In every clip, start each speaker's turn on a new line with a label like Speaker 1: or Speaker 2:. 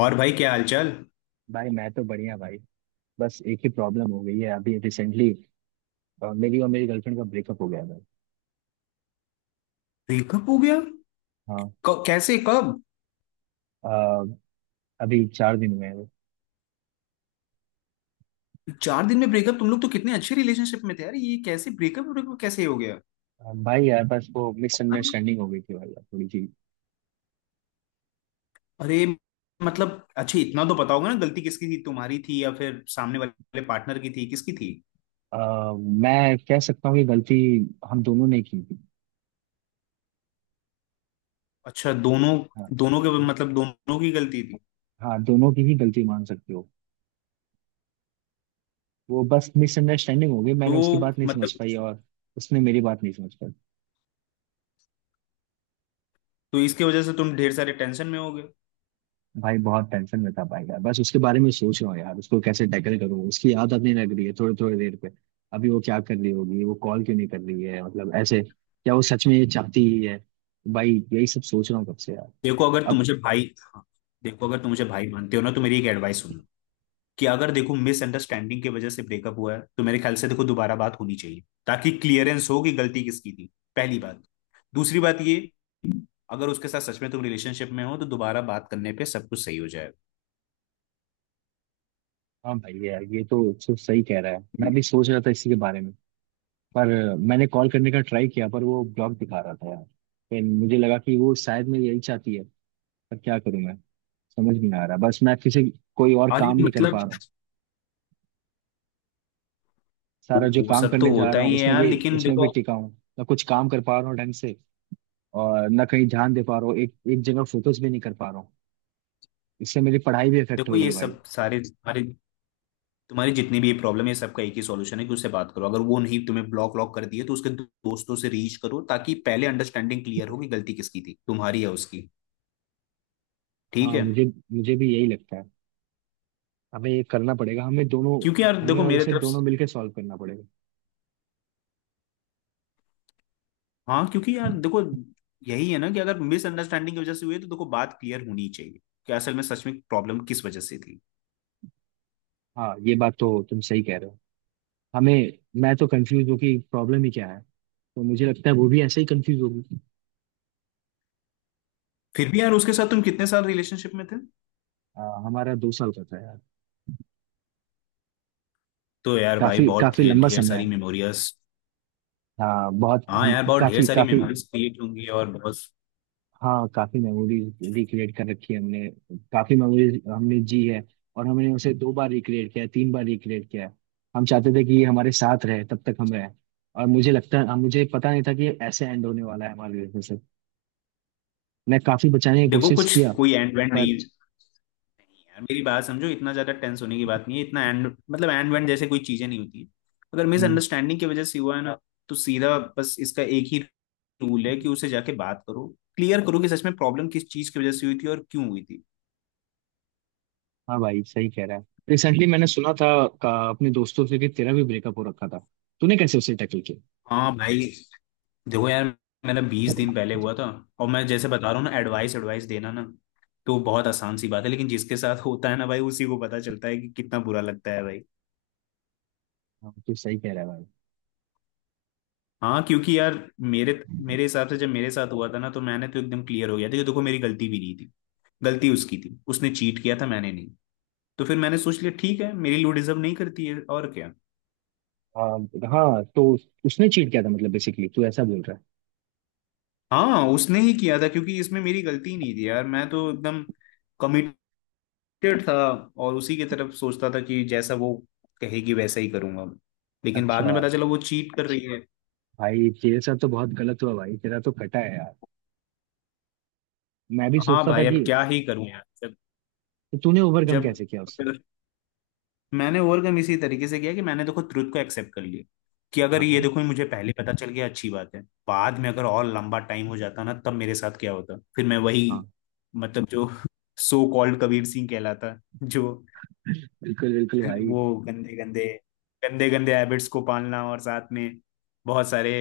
Speaker 1: और भाई क्या हालचाल।
Speaker 2: भाई मैं तो बढ़िया भाई। बस एक ही प्रॉब्लम हो गई है अभी रिसेंटली। मेरी और मेरी गर्लफ्रेंड का ब्रेकअप हो गया है भाई।
Speaker 1: ब्रेकअप हो गया?
Speaker 2: हाँ।
Speaker 1: कैसे, कब?
Speaker 2: अ, अभी 4 दिन हुए हैं।
Speaker 1: चार दिन में ब्रेकअप? तुम लोग तो कितने अच्छे रिलेशनशिप में थे यार, ये कैसे ब्रेकअप ब्रेकअप कैसे हो गया?
Speaker 2: भाई यार बस वो मिसअंडरस्टैंडिंग हो गई थी भाई यार थोड़ी सी।
Speaker 1: अरे, मतलब अच्छा, इतना तो पता होगा ना गलती किसकी थी, तुम्हारी थी या फिर सामने वाले पार्टनर की थी, किसकी थी?
Speaker 2: अ, मैं कह सकता हूँ कि गलती हम दोनों ने की थी।
Speaker 1: अच्छा, दोनों?
Speaker 2: हाँ।
Speaker 1: दोनों के मतलब दोनों की गलती थी?
Speaker 2: हाँ, दोनों की ही गलती मान सकते हो। वो बस मिसअंडरस्टैंडिंग हो गई,
Speaker 1: तो
Speaker 2: मैंने उसकी बात नहीं समझ
Speaker 1: मतलब
Speaker 2: पाई और उसने मेरी बात नहीं समझ पाई।
Speaker 1: इसके वजह से तुम ढेर सारे टेंशन में हो गए?
Speaker 2: भाई बहुत टेंशन में था भाई यार, बस उसके बारे में सोच रहा हूँ यार, उसको कैसे टैकल करूँ, उसकी आदत नहीं लग रही है थोड़ी थोड़ी देर पे। अभी वो क्या कर रही होगी, वो कॉल क्यों नहीं कर रही है, मतलब ऐसे क्या वो सच में ये चाहती ही है। भाई यही सब सोच रहा हूँ कब से यार।
Speaker 1: देखो, अगर तुम
Speaker 2: अब।
Speaker 1: मुझे भाई, हाँ, देखो अगर तुम मुझे भाई मानते हो ना, तो मेरी एक एडवाइस सुनना कि अगर देखो मिसअंडरस्टैंडिंग की वजह से ब्रेकअप हुआ है, तो मेरे ख्याल से देखो दोबारा बात होनी चाहिए ताकि क्लियरेंस हो कि गलती किसकी थी। पहली बात। दूसरी बात ये, अगर उसके साथ सच में तुम रिलेशनशिप में हो तो दोबारा बात करने पे सब कुछ सही हो
Speaker 2: हाँ भाई यार ये तो सब सही कह रहा है, मैं भी सोच
Speaker 1: जाएगा।
Speaker 2: रहा था इसी के बारे में। पर मैंने कॉल करने का ट्राई किया पर वो ब्लॉक दिखा रहा था यार। फिर मुझे लगा कि वो शायद मैं यही चाहती है। पर क्या करूँ मैं, समझ नहीं आ रहा। बस मैं किसी कोई और
Speaker 1: और ये
Speaker 2: काम नहीं कर
Speaker 1: मतलब
Speaker 2: पा रहा हूँ।
Speaker 1: वो
Speaker 2: सारा जो
Speaker 1: वो
Speaker 2: काम
Speaker 1: सब तो
Speaker 2: करने जा
Speaker 1: होता
Speaker 2: रहा हूँ
Speaker 1: ही है
Speaker 2: उसमें
Speaker 1: यार,
Speaker 2: भी
Speaker 1: लेकिन
Speaker 2: उसमें भी
Speaker 1: देखो।
Speaker 2: टिका हूँ। ना कुछ काम कर पा रहा हूँ ढंग से और ना कहीं ध्यान दे पा रहा हूँ, एक एक जगह फोकस भी नहीं कर पा रहा हूँ। इससे मेरी पढ़ाई भी इफेक्ट
Speaker 1: देखो,
Speaker 2: हो रही
Speaker 1: ये
Speaker 2: है भाई।
Speaker 1: सब सारे तुम्हारे तुम्हारी जितनी भी ये प्रॉब्लम है, सबका एक ही सॉल्यूशन है कि उससे बात करो। अगर वो नहीं, तुम्हें ब्लॉक व्लॉक कर दिए तो उसके दोस्तों से रीच करो, ताकि पहले अंडरस्टैंडिंग क्लियर हो कि गलती किसकी थी, तुम्हारी या उसकी। ठीक
Speaker 2: हाँ,
Speaker 1: है?
Speaker 2: मुझे मुझे भी यही लगता है। हमें ये करना पड़ेगा, हमें दोनों।
Speaker 1: क्योंकि यार
Speaker 2: हमें
Speaker 1: देखो
Speaker 2: और
Speaker 1: मेरे
Speaker 2: इसे
Speaker 1: तरफ से,
Speaker 2: दोनों मिलकर सॉल्व करना पड़ेगा।
Speaker 1: हाँ क्योंकि यार देखो, यही है ना कि अगर मिसअंडरस्टैंडिंग की वजह से हुई है, तो देखो बात क्लियर होनी चाहिए कि असल में सच में प्रॉब्लम किस वजह से थी।
Speaker 2: हाँ ये बात तो तुम सही कह रहे हो। हमें मैं तो कंफ्यूज हूँ कि प्रॉब्लम ही क्या है, तो मुझे लगता है वो भी ऐसे ही कंफ्यूज होगी।
Speaker 1: फिर भी यार, उसके साथ तुम कितने साल रिलेशनशिप में थे?
Speaker 2: हमारा 2 साल का था यार।
Speaker 1: तो यार भाई
Speaker 2: काफी
Speaker 1: बहुत
Speaker 2: काफी
Speaker 1: ढेर
Speaker 2: लंबा
Speaker 1: ढेर
Speaker 2: समय है।
Speaker 1: सारी मेमोरियस।
Speaker 2: हाँ बहुत
Speaker 1: हाँ
Speaker 2: हम।
Speaker 1: यार, बहुत ढेर
Speaker 2: काफी
Speaker 1: सारी
Speaker 2: काफी।
Speaker 1: मेमोरीज क्रिएट होंगी और बहुत।
Speaker 2: हाँ काफी मेमोरीज रिक्रिएट कर रखी है हमने। काफी मेमोरीज हमने जी है। और हमने उसे 2 बार रिक्रिएट किया है, 3 बार रिक्रिएट किया है। हम चाहते थे कि ये हमारे साथ रहे तब तक हम रहे। और मुझे लगता है मुझे पता नहीं था कि ये ऐसे एंड होने वाला है हमारे रिलेशनशिप। मैं काफी बचाने की
Speaker 1: देखो,
Speaker 2: कोशिश
Speaker 1: कुछ
Speaker 2: किया।
Speaker 1: कोई एंड वेंड
Speaker 2: पर।
Speaker 1: नहीं। यार मेरी बात समझो, इतना ज्यादा टेंस होने की बात नहीं है, इतना एंड मतलब एंड वेंड जैसे कोई चीजें नहीं होती है। अगर
Speaker 2: हम्म।
Speaker 1: मिसअंडरस्टैंडिंग की वजह से हुआ है ना, हाँ तो सीधा बस इसका एक ही रूल है कि उसे जाके बात करो। क्लियर करो कि सच में प्रॉब्लम किस चीज की वजह से हुई थी और क्यों हुई थी।
Speaker 2: हाँ भाई सही कह रहा है। रिसेंटली मैंने सुना था अपने दोस्तों से कि तेरा भी ब्रेकअप हो रखा था, तूने कैसे उसे टैकल किया।
Speaker 1: हाँ भाई, देखो यार, मेरा 20 दिन पहले हुआ था। और मैं जैसे बता रहा हूँ ना, एडवाइस एडवाइस देना ना तो बहुत आसान सी बात है, लेकिन जिसके साथ होता है ना भाई, उसी को पता चलता है कि कितना बुरा लगता है भाई।
Speaker 2: हाँ तू सही कह रहा है भाई।
Speaker 1: हाँ क्योंकि यार मेरे मेरे हिसाब से जब मेरे साथ हुआ था ना, तो मैंने तो एकदम क्लियर हो गया था कि देखो मेरी गलती भी नहीं थी। गलती उसकी थी, उसने चीट किया था, मैंने नहीं। तो फिर मैंने सोच लिया, ठीक है मेरी लू डिजर्व नहीं करती है, और क्या।
Speaker 2: हाँ, हाँ, तो उसने चीट किया था मतलब बेसिकली तू ऐसा बोल रहा है।
Speaker 1: हाँ उसने ही किया था, क्योंकि इसमें मेरी गलती नहीं थी यार, मैं तो एकदम कमिटेड था। और उसी की तरफ सोचता था कि जैसा वो कहेगी वैसा ही करूंगा। लेकिन बाद
Speaker 2: अच्छा।
Speaker 1: में पता चला वो चीट कर रही, अच्छा
Speaker 2: भाई तेरे साथ तो बहुत गलत हुआ भाई, तेरा तो कटा है यार। मैं भी
Speaker 1: है। हाँ
Speaker 2: सोचता था
Speaker 1: भाई
Speaker 2: कि।
Speaker 1: अब क्या ही करूं यार।
Speaker 2: तो तूने ओवरकम
Speaker 1: जब
Speaker 2: कैसे किया उससे।
Speaker 1: जब मैंने ओवरकम इसी तरीके से किया कि मैंने देखो ट्रुथ को एक्सेप्ट कर लिया। कि अगर
Speaker 2: हाँ।
Speaker 1: ये
Speaker 2: हाँ,
Speaker 1: देखो मुझे पहले पता चल गया, अच्छी बात है। बाद में अगर और लंबा टाइम हो जाता ना, तब मेरे साथ क्या होता, फिर मैं वही
Speaker 2: हाँ,
Speaker 1: मतलब जो सो कॉल्ड कबीर सिंह कहलाता, जो
Speaker 2: बिल्कुल, बिल्कुल भाई।
Speaker 1: वो गंदे गंदे गंदे गंदे हैबिट्स को पालना, और साथ में बहुत सारे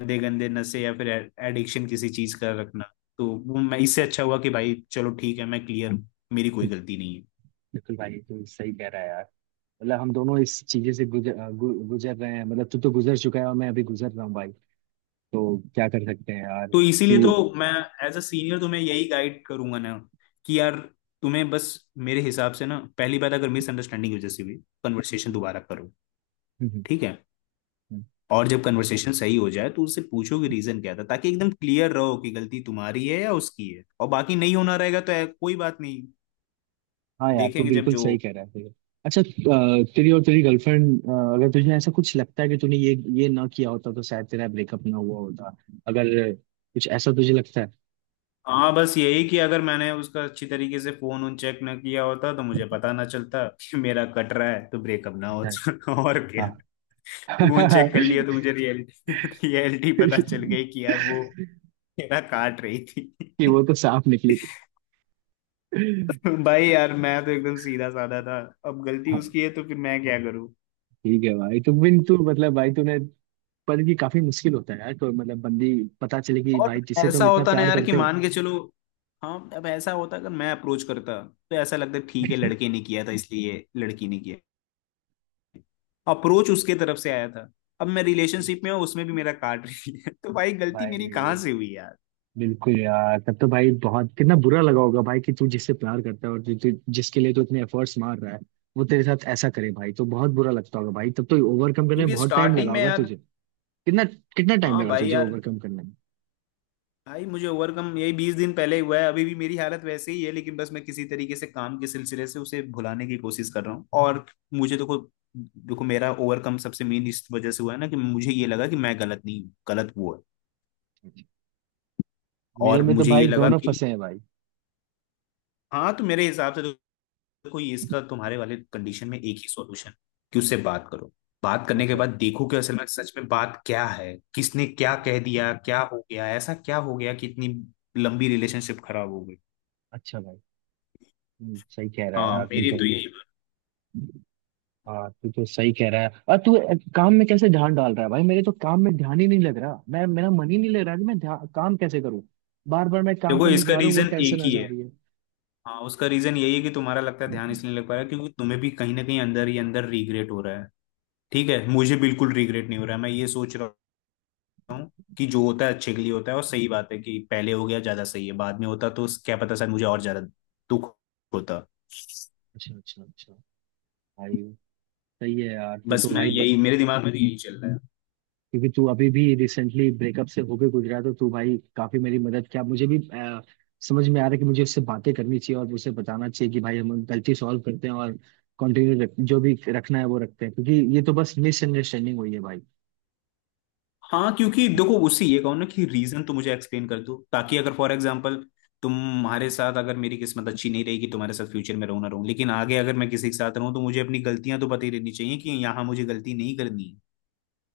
Speaker 1: गंदे गंदे नशे या फिर एडिक्शन किसी चीज का रखना, तो वो मैं इससे
Speaker 2: हाँ,
Speaker 1: अच्छा हुआ कि भाई चलो ठीक है, मैं क्लियर हूँ, मेरी कोई गलती नहीं है।
Speaker 2: बिल्कुल भाई तू सही कह रहा है यार। मतलब हम दोनों इस चीजें से गुजर गुजर रहे हैं, मतलब तू तो गुजर चुका है और मैं अभी गुजर रहा हूँ भाई। तो क्या कर सकते हैं यार
Speaker 1: तो इसीलिए
Speaker 2: तू।
Speaker 1: तो मैं एज अ सीनियर तुम्हें यही गाइड करूंगा ना कि यार तुम्हें बस मेरे हिसाब से ना, पहली बात अगर मिसअंडरस्टैंडिंग की वजह से भी, कन्वर्सेशन
Speaker 2: हम्म।
Speaker 1: दोबारा करो।
Speaker 2: हम्म।
Speaker 1: ठीक है।
Speaker 2: हम्म।
Speaker 1: और जब कन्वर्सेशन सही हो जाए तो उससे पूछो कि रीजन क्या था, ताकि एकदम क्लियर रहो कि गलती तुम्हारी है या उसकी है। और बाकी नहीं होना रहेगा तो कोई बात नहीं,
Speaker 2: हाँ यार तू
Speaker 1: देखेंगे जब
Speaker 2: बिल्कुल
Speaker 1: जो।
Speaker 2: सही कह रहा है तेरे। अच्छा। तेरी और तेरी गर्लफ्रेंड अगर तुझे ऐसा कुछ लगता है कि तूने ये ना किया होता तो शायद तेरा ब्रेकअप ना हुआ होता, अगर कुछ ऐसा तुझे लगता है।
Speaker 1: हाँ बस यही कि अगर मैंने उसका अच्छी तरीके से फोन उन चेक ना किया होता तो मुझे पता ना चलता कि मेरा कट रहा है, तो ब्रेकअप ना होता और क्या।
Speaker 2: हाँ।
Speaker 1: फोन चेक कर लिया तो मुझे रियलिटी पता चल गई कि यार वो मेरा काट रही
Speaker 2: कि वो
Speaker 1: थी।
Speaker 2: तो साफ निकली थी।
Speaker 1: भाई यार मैं तो एकदम सीधा साधा था, अब गलती
Speaker 2: हाँ,
Speaker 1: उसकी है तो फिर मैं क्या करूं।
Speaker 2: ठीक है भाई। तो बिन तू मतलब भाई तूने। पर ये काफी मुश्किल होता है यार। तो मतलब बंदी पता चले कि
Speaker 1: और
Speaker 2: भाई जिसे तुम
Speaker 1: ऐसा
Speaker 2: इतना
Speaker 1: होता ना
Speaker 2: प्यार
Speaker 1: यार कि
Speaker 2: करते हो।
Speaker 1: मान के चलो, हाँ अब ऐसा होता अगर मैं अप्रोच करता तो ऐसा लगता ठीक है, लड़के ने किया था इसलिए लड़की ने किया। अप्रोच उसके तरफ से आया था, अब मैं रिलेशनशिप में हूँ, उसमें भी मेरा काट रही है, तो भाई गलती मेरी कहाँ
Speaker 2: भाई
Speaker 1: से हुई यार।
Speaker 2: बिल्कुल यार, तब तो भाई बहुत कितना बुरा लगा होगा भाई कि तू जिससे प्यार करता है और जो तू जिसके लिए तू इतने एफर्ट्स मार रहा है वो तेरे साथ ऐसा करे भाई, तो बहुत बुरा लगता होगा भाई। तब तो ओवरकम करने में
Speaker 1: क्योंकि
Speaker 2: बहुत टाइम
Speaker 1: स्टार्टिंग
Speaker 2: लगा
Speaker 1: में
Speaker 2: होगा
Speaker 1: यार,
Speaker 2: तुझे। कितना कितना टाइम
Speaker 1: हाँ
Speaker 2: लगा
Speaker 1: भाई
Speaker 2: तुझे
Speaker 1: यार,
Speaker 2: ओवरकम करने में।
Speaker 1: भाई मुझे ओवरकम यही 20 दिन पहले हुआ है, अभी भी मेरी हालत वैसे ही है, लेकिन बस मैं किसी तरीके से काम के सिलसिले से उसे भुलाने की कोशिश कर रहा हूँ। और मुझे देखो, देखो मेरा ओवरकम सबसे मेन इस वजह से हुआ है ना कि मुझे ये लगा कि मैं गलत नहीं हूँ, गलत वो है।
Speaker 2: मेरे
Speaker 1: और
Speaker 2: में तो
Speaker 1: मुझे ये
Speaker 2: भाई
Speaker 1: लगा
Speaker 2: दोनों
Speaker 1: कि,
Speaker 2: फंसे हैं भाई।
Speaker 1: हाँ तो मेरे हिसाब से तो कोई इसका तुम्हारे वाले कंडीशन में एक ही सॉल्यूशन, कि उससे बात करो। बात करने के
Speaker 2: अच्छा,
Speaker 1: बाद देखो कि असल में सच में बात क्या है, किसने क्या कह दिया, क्या हो गया, ऐसा क्या हो गया कि इतनी लंबी रिलेशनशिप खराब हो गई।
Speaker 2: अच्छा भाई। सही कह रहा है
Speaker 1: हाँ
Speaker 2: यार तू
Speaker 1: मेरी
Speaker 2: तो।
Speaker 1: तो यही बात।
Speaker 2: हाँ तू तो सही कह रहा है। और तू काम में कैसे ध्यान डाल रहा है भाई, मेरे तो काम में ध्यान ही नहीं लग रहा, मैं मेरा मन ही नहीं लग रहा कि मैं काम कैसे करूँ। बार बार मैं काम
Speaker 1: देखो
Speaker 2: करने
Speaker 1: इसका
Speaker 2: जा रहा हूँ वो
Speaker 1: रीजन एक
Speaker 2: टेंशन आ
Speaker 1: ही
Speaker 2: जा
Speaker 1: है।
Speaker 2: रही है।
Speaker 1: हाँ उसका रीजन यही है कि तुम्हारा लगता है ध्यान इसलिए नहीं लग पा रहा है क्योंकि तुम्हें भी कहीं ना कहीं अंदर ही अंदर रिग्रेट हो रहा है। ठीक है, मुझे बिल्कुल रिग्रेट नहीं हो रहा है, मैं ये सोच रहा हूँ कि जो होता है अच्छे के लिए होता है। और सही बात है कि पहले हो गया ज्यादा सही है, बाद में होता तो क्या पता शायद मुझे और ज्यादा दुख होता।
Speaker 2: अच्छा, अच्छा, अच्छा भाई। सही है यार तू
Speaker 1: बस
Speaker 2: तो
Speaker 1: मैं
Speaker 2: भाई।
Speaker 1: यही, मेरे दिमाग में तो यही चल रहा है।
Speaker 2: क्योंकि तू अभी भी रिसेंटली ब्रेकअप से होके गुजरा तो तू भाई काफी मेरी मदद किया। मुझे भी समझ में आ रहा है कि मुझे उससे बातें करनी चाहिए और उसे बताना चाहिए कि भाई हम गलती सॉल्व करते हैं और कंटिन्यू जो भी रखना है वो रखते हैं क्योंकि ये तो बस मिसअंडरस्टैंडिंग हुई है भाई।
Speaker 1: हाँ क्योंकि देखो उससे ये कहो ना कि रीजन तो मुझे एक्सप्लेन कर दो, ताकि अगर फॉर एग्जाम्पल तुम्हारे साथ अगर मेरी किस्मत अच्छी नहीं रहेगी, तुम्हारे साथ फ्यूचर में रहूं ना रहूं, लेकिन आगे अगर मैं किसी के साथ रहूं तो मुझे अपनी गलतियां तो पता ही रहनी चाहिए कि यहाँ मुझे गलती नहीं करनी है।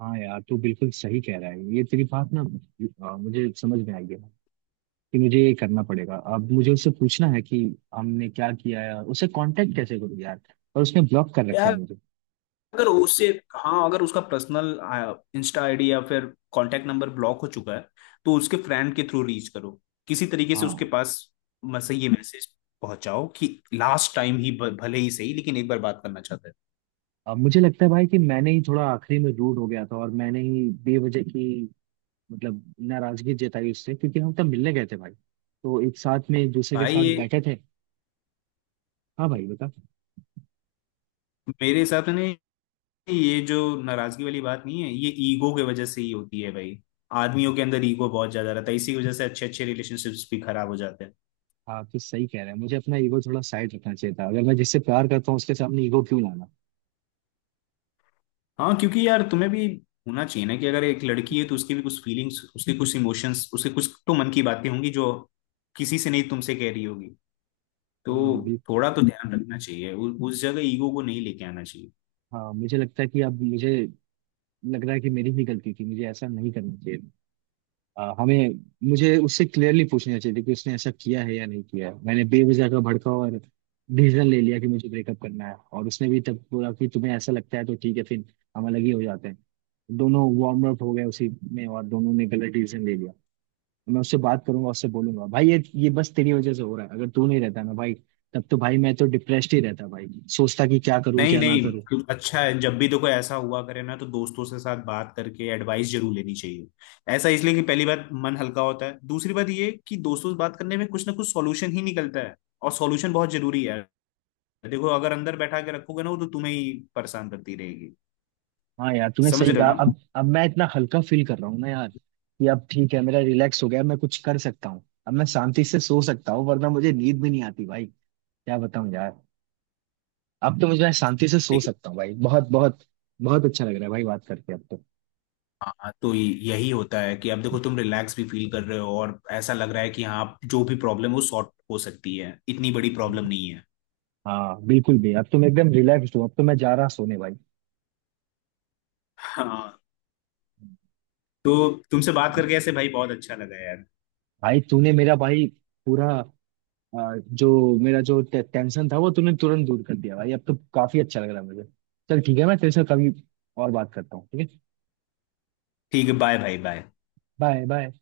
Speaker 2: हाँ यार तू बिल्कुल सही कह रहा है ये तेरी बात ना, मुझे समझ में आई है कि मुझे ये करना पड़ेगा। अब मुझे उससे पूछना है कि हमने क्या किया है और उसे कांटेक्ट कैसे करूँ यार, और उसने ब्लॉक कर रखा
Speaker 1: यार
Speaker 2: है मुझे।
Speaker 1: अगर उससे, हाँ अगर उसका पर्सनल इंस्टा आईडी या फिर कांटेक्ट नंबर ब्लॉक हो चुका है, तो उसके फ्रेंड के थ्रू रीच करो, किसी तरीके से उसके
Speaker 2: हाँ।
Speaker 1: पास मैसेज, ये मैसेज पहुंचाओ कि लास्ट टाइम ही भले ही सही, लेकिन एक बार बात करना चाहता है।
Speaker 2: अब मुझे लगता है भाई कि मैंने ही थोड़ा आखिरी में रूड हो गया था और मैंने ही बेवजह की मतलब नाराजगी जताई उससे, क्योंकि हम तब मिलने गए थे भाई, तो एक साथ में एक दूसरे के
Speaker 1: भाई
Speaker 2: साथ
Speaker 1: ये
Speaker 2: बैठे थे। हाँ भाई बता।
Speaker 1: मेरे हिसाब से ना, ये जो नाराजगी वाली बात नहीं है, ये ईगो की वजह से ही होती है भाई। आदमियों के अंदर ईगो बहुत ज्यादा रहता है, इसी की वजह से अच्छे अच्छे रिलेशनशिप्स भी खराब हो जाते हैं।
Speaker 2: हाँ तो सही कह रहे हैं, मुझे अपना ईगो थोड़ा साइड रखना चाहिए था, अगर मैं जिससे प्यार करता हूँ उसके सामने ईगो क्यों लाना।
Speaker 1: हाँ क्योंकि यार तुम्हें भी होना चाहिए ना कि अगर एक लड़की है, तो उसकी भी कुछ फीलिंग्स, उसके कुछ इमोशंस, उसके कुछ तो मन की बातें होंगी जो किसी से नहीं तुमसे कह रही होगी। तो
Speaker 2: हाँ बिल्कुल।
Speaker 1: थोड़ा तो ध्यान रखना चाहिए, उस जगह ईगो को नहीं लेके आना चाहिए।
Speaker 2: हाँ मुझे लगता है कि अब मुझे लग रहा है कि मेरी ही गलती थी, मुझे ऐसा नहीं करना चाहिए था। हमें मुझे उससे क्लियरली पूछना चाहिए कि उसने ऐसा किया है या नहीं किया है, मैंने बेवजह का भड़का और डिसीजन ले लिया कि मुझे ब्रेकअप करना है और उसने भी तब बोला कि तुम्हें ऐसा लगता है तो ठीक है, फिर हम अलग ही हो जाते हैं। दोनों वार्म अप हो गए उसी में और दोनों ने गलत डिसीजन ले लिया। मैं उससे बात करूंगा उससे बोलूंगा भाई ये बस तेरी वजह से हो रहा है, अगर तू नहीं रहता ना भाई तब तो भाई मैं तो डिप्रेस्ड ही रहता भाई, सोचता कि क्या करूं
Speaker 1: नहीं
Speaker 2: क्या ना
Speaker 1: नहीं,
Speaker 2: करूं।
Speaker 1: तो अच्छा है जब भी तो कोई ऐसा हुआ करे ना, तो दोस्तों से साथ बात करके एडवाइस जरूर लेनी चाहिए। ऐसा इसलिए कि पहली बात मन हल्का होता है, दूसरी बात ये कि दोस्तों से बात करने में कुछ ना कुछ सॉल्यूशन ही निकलता है। और सॉल्यूशन बहुत जरूरी है। देखो अगर अंदर बैठा के रखोगे ना, वो तो तुम्हें ही परेशान करती रहेगी।
Speaker 2: हाँ यार तूने
Speaker 1: समझ
Speaker 2: सही
Speaker 1: रहे
Speaker 2: कहा।
Speaker 1: हो ना।
Speaker 2: अब मैं इतना हल्का फील कर रहा हूँ ना यार कि अब ठीक है, मेरा रिलैक्स हो गया, मैं कुछ कर सकता हूँ, अब मैं शांति से सो सकता हूँ वरना मुझे नींद भी नहीं आती भाई। क्या बताऊँ यार। अब तो मुझे मैं शांति से सो
Speaker 1: लेकिन
Speaker 2: सकता हूँ भाई। बहुत बहुत बहुत अच्छा लग रहा है भाई बात करके अब तो।
Speaker 1: हाँ तो यही होता है कि अब देखो तुम रिलैक्स भी फील कर रहे हो, और ऐसा लग रहा है कि हाँ जो भी प्रॉब्लम हो सॉर्ट हो सकती है, इतनी बड़ी प्रॉब्लम नहीं है।
Speaker 2: हाँ बिल्कुल भी अब तो मैं एकदम रिलैक्स हूँ, अब तो मैं जा रहा सोने भाई।
Speaker 1: हाँ तो तुमसे बात करके ऐसे भाई बहुत अच्छा लगा यार।
Speaker 2: भाई तूने मेरा भाई पूरा जो मेरा जो टेंशन था वो तूने तुरंत दूर कर दिया भाई, अब तो काफी अच्छा लग रहा है मुझे। चल ठीक है, मैं तेरे से कभी और बात करता हूँ ठीक है।
Speaker 1: ठीक है, बाय भाई, बाय।
Speaker 2: Bye bye.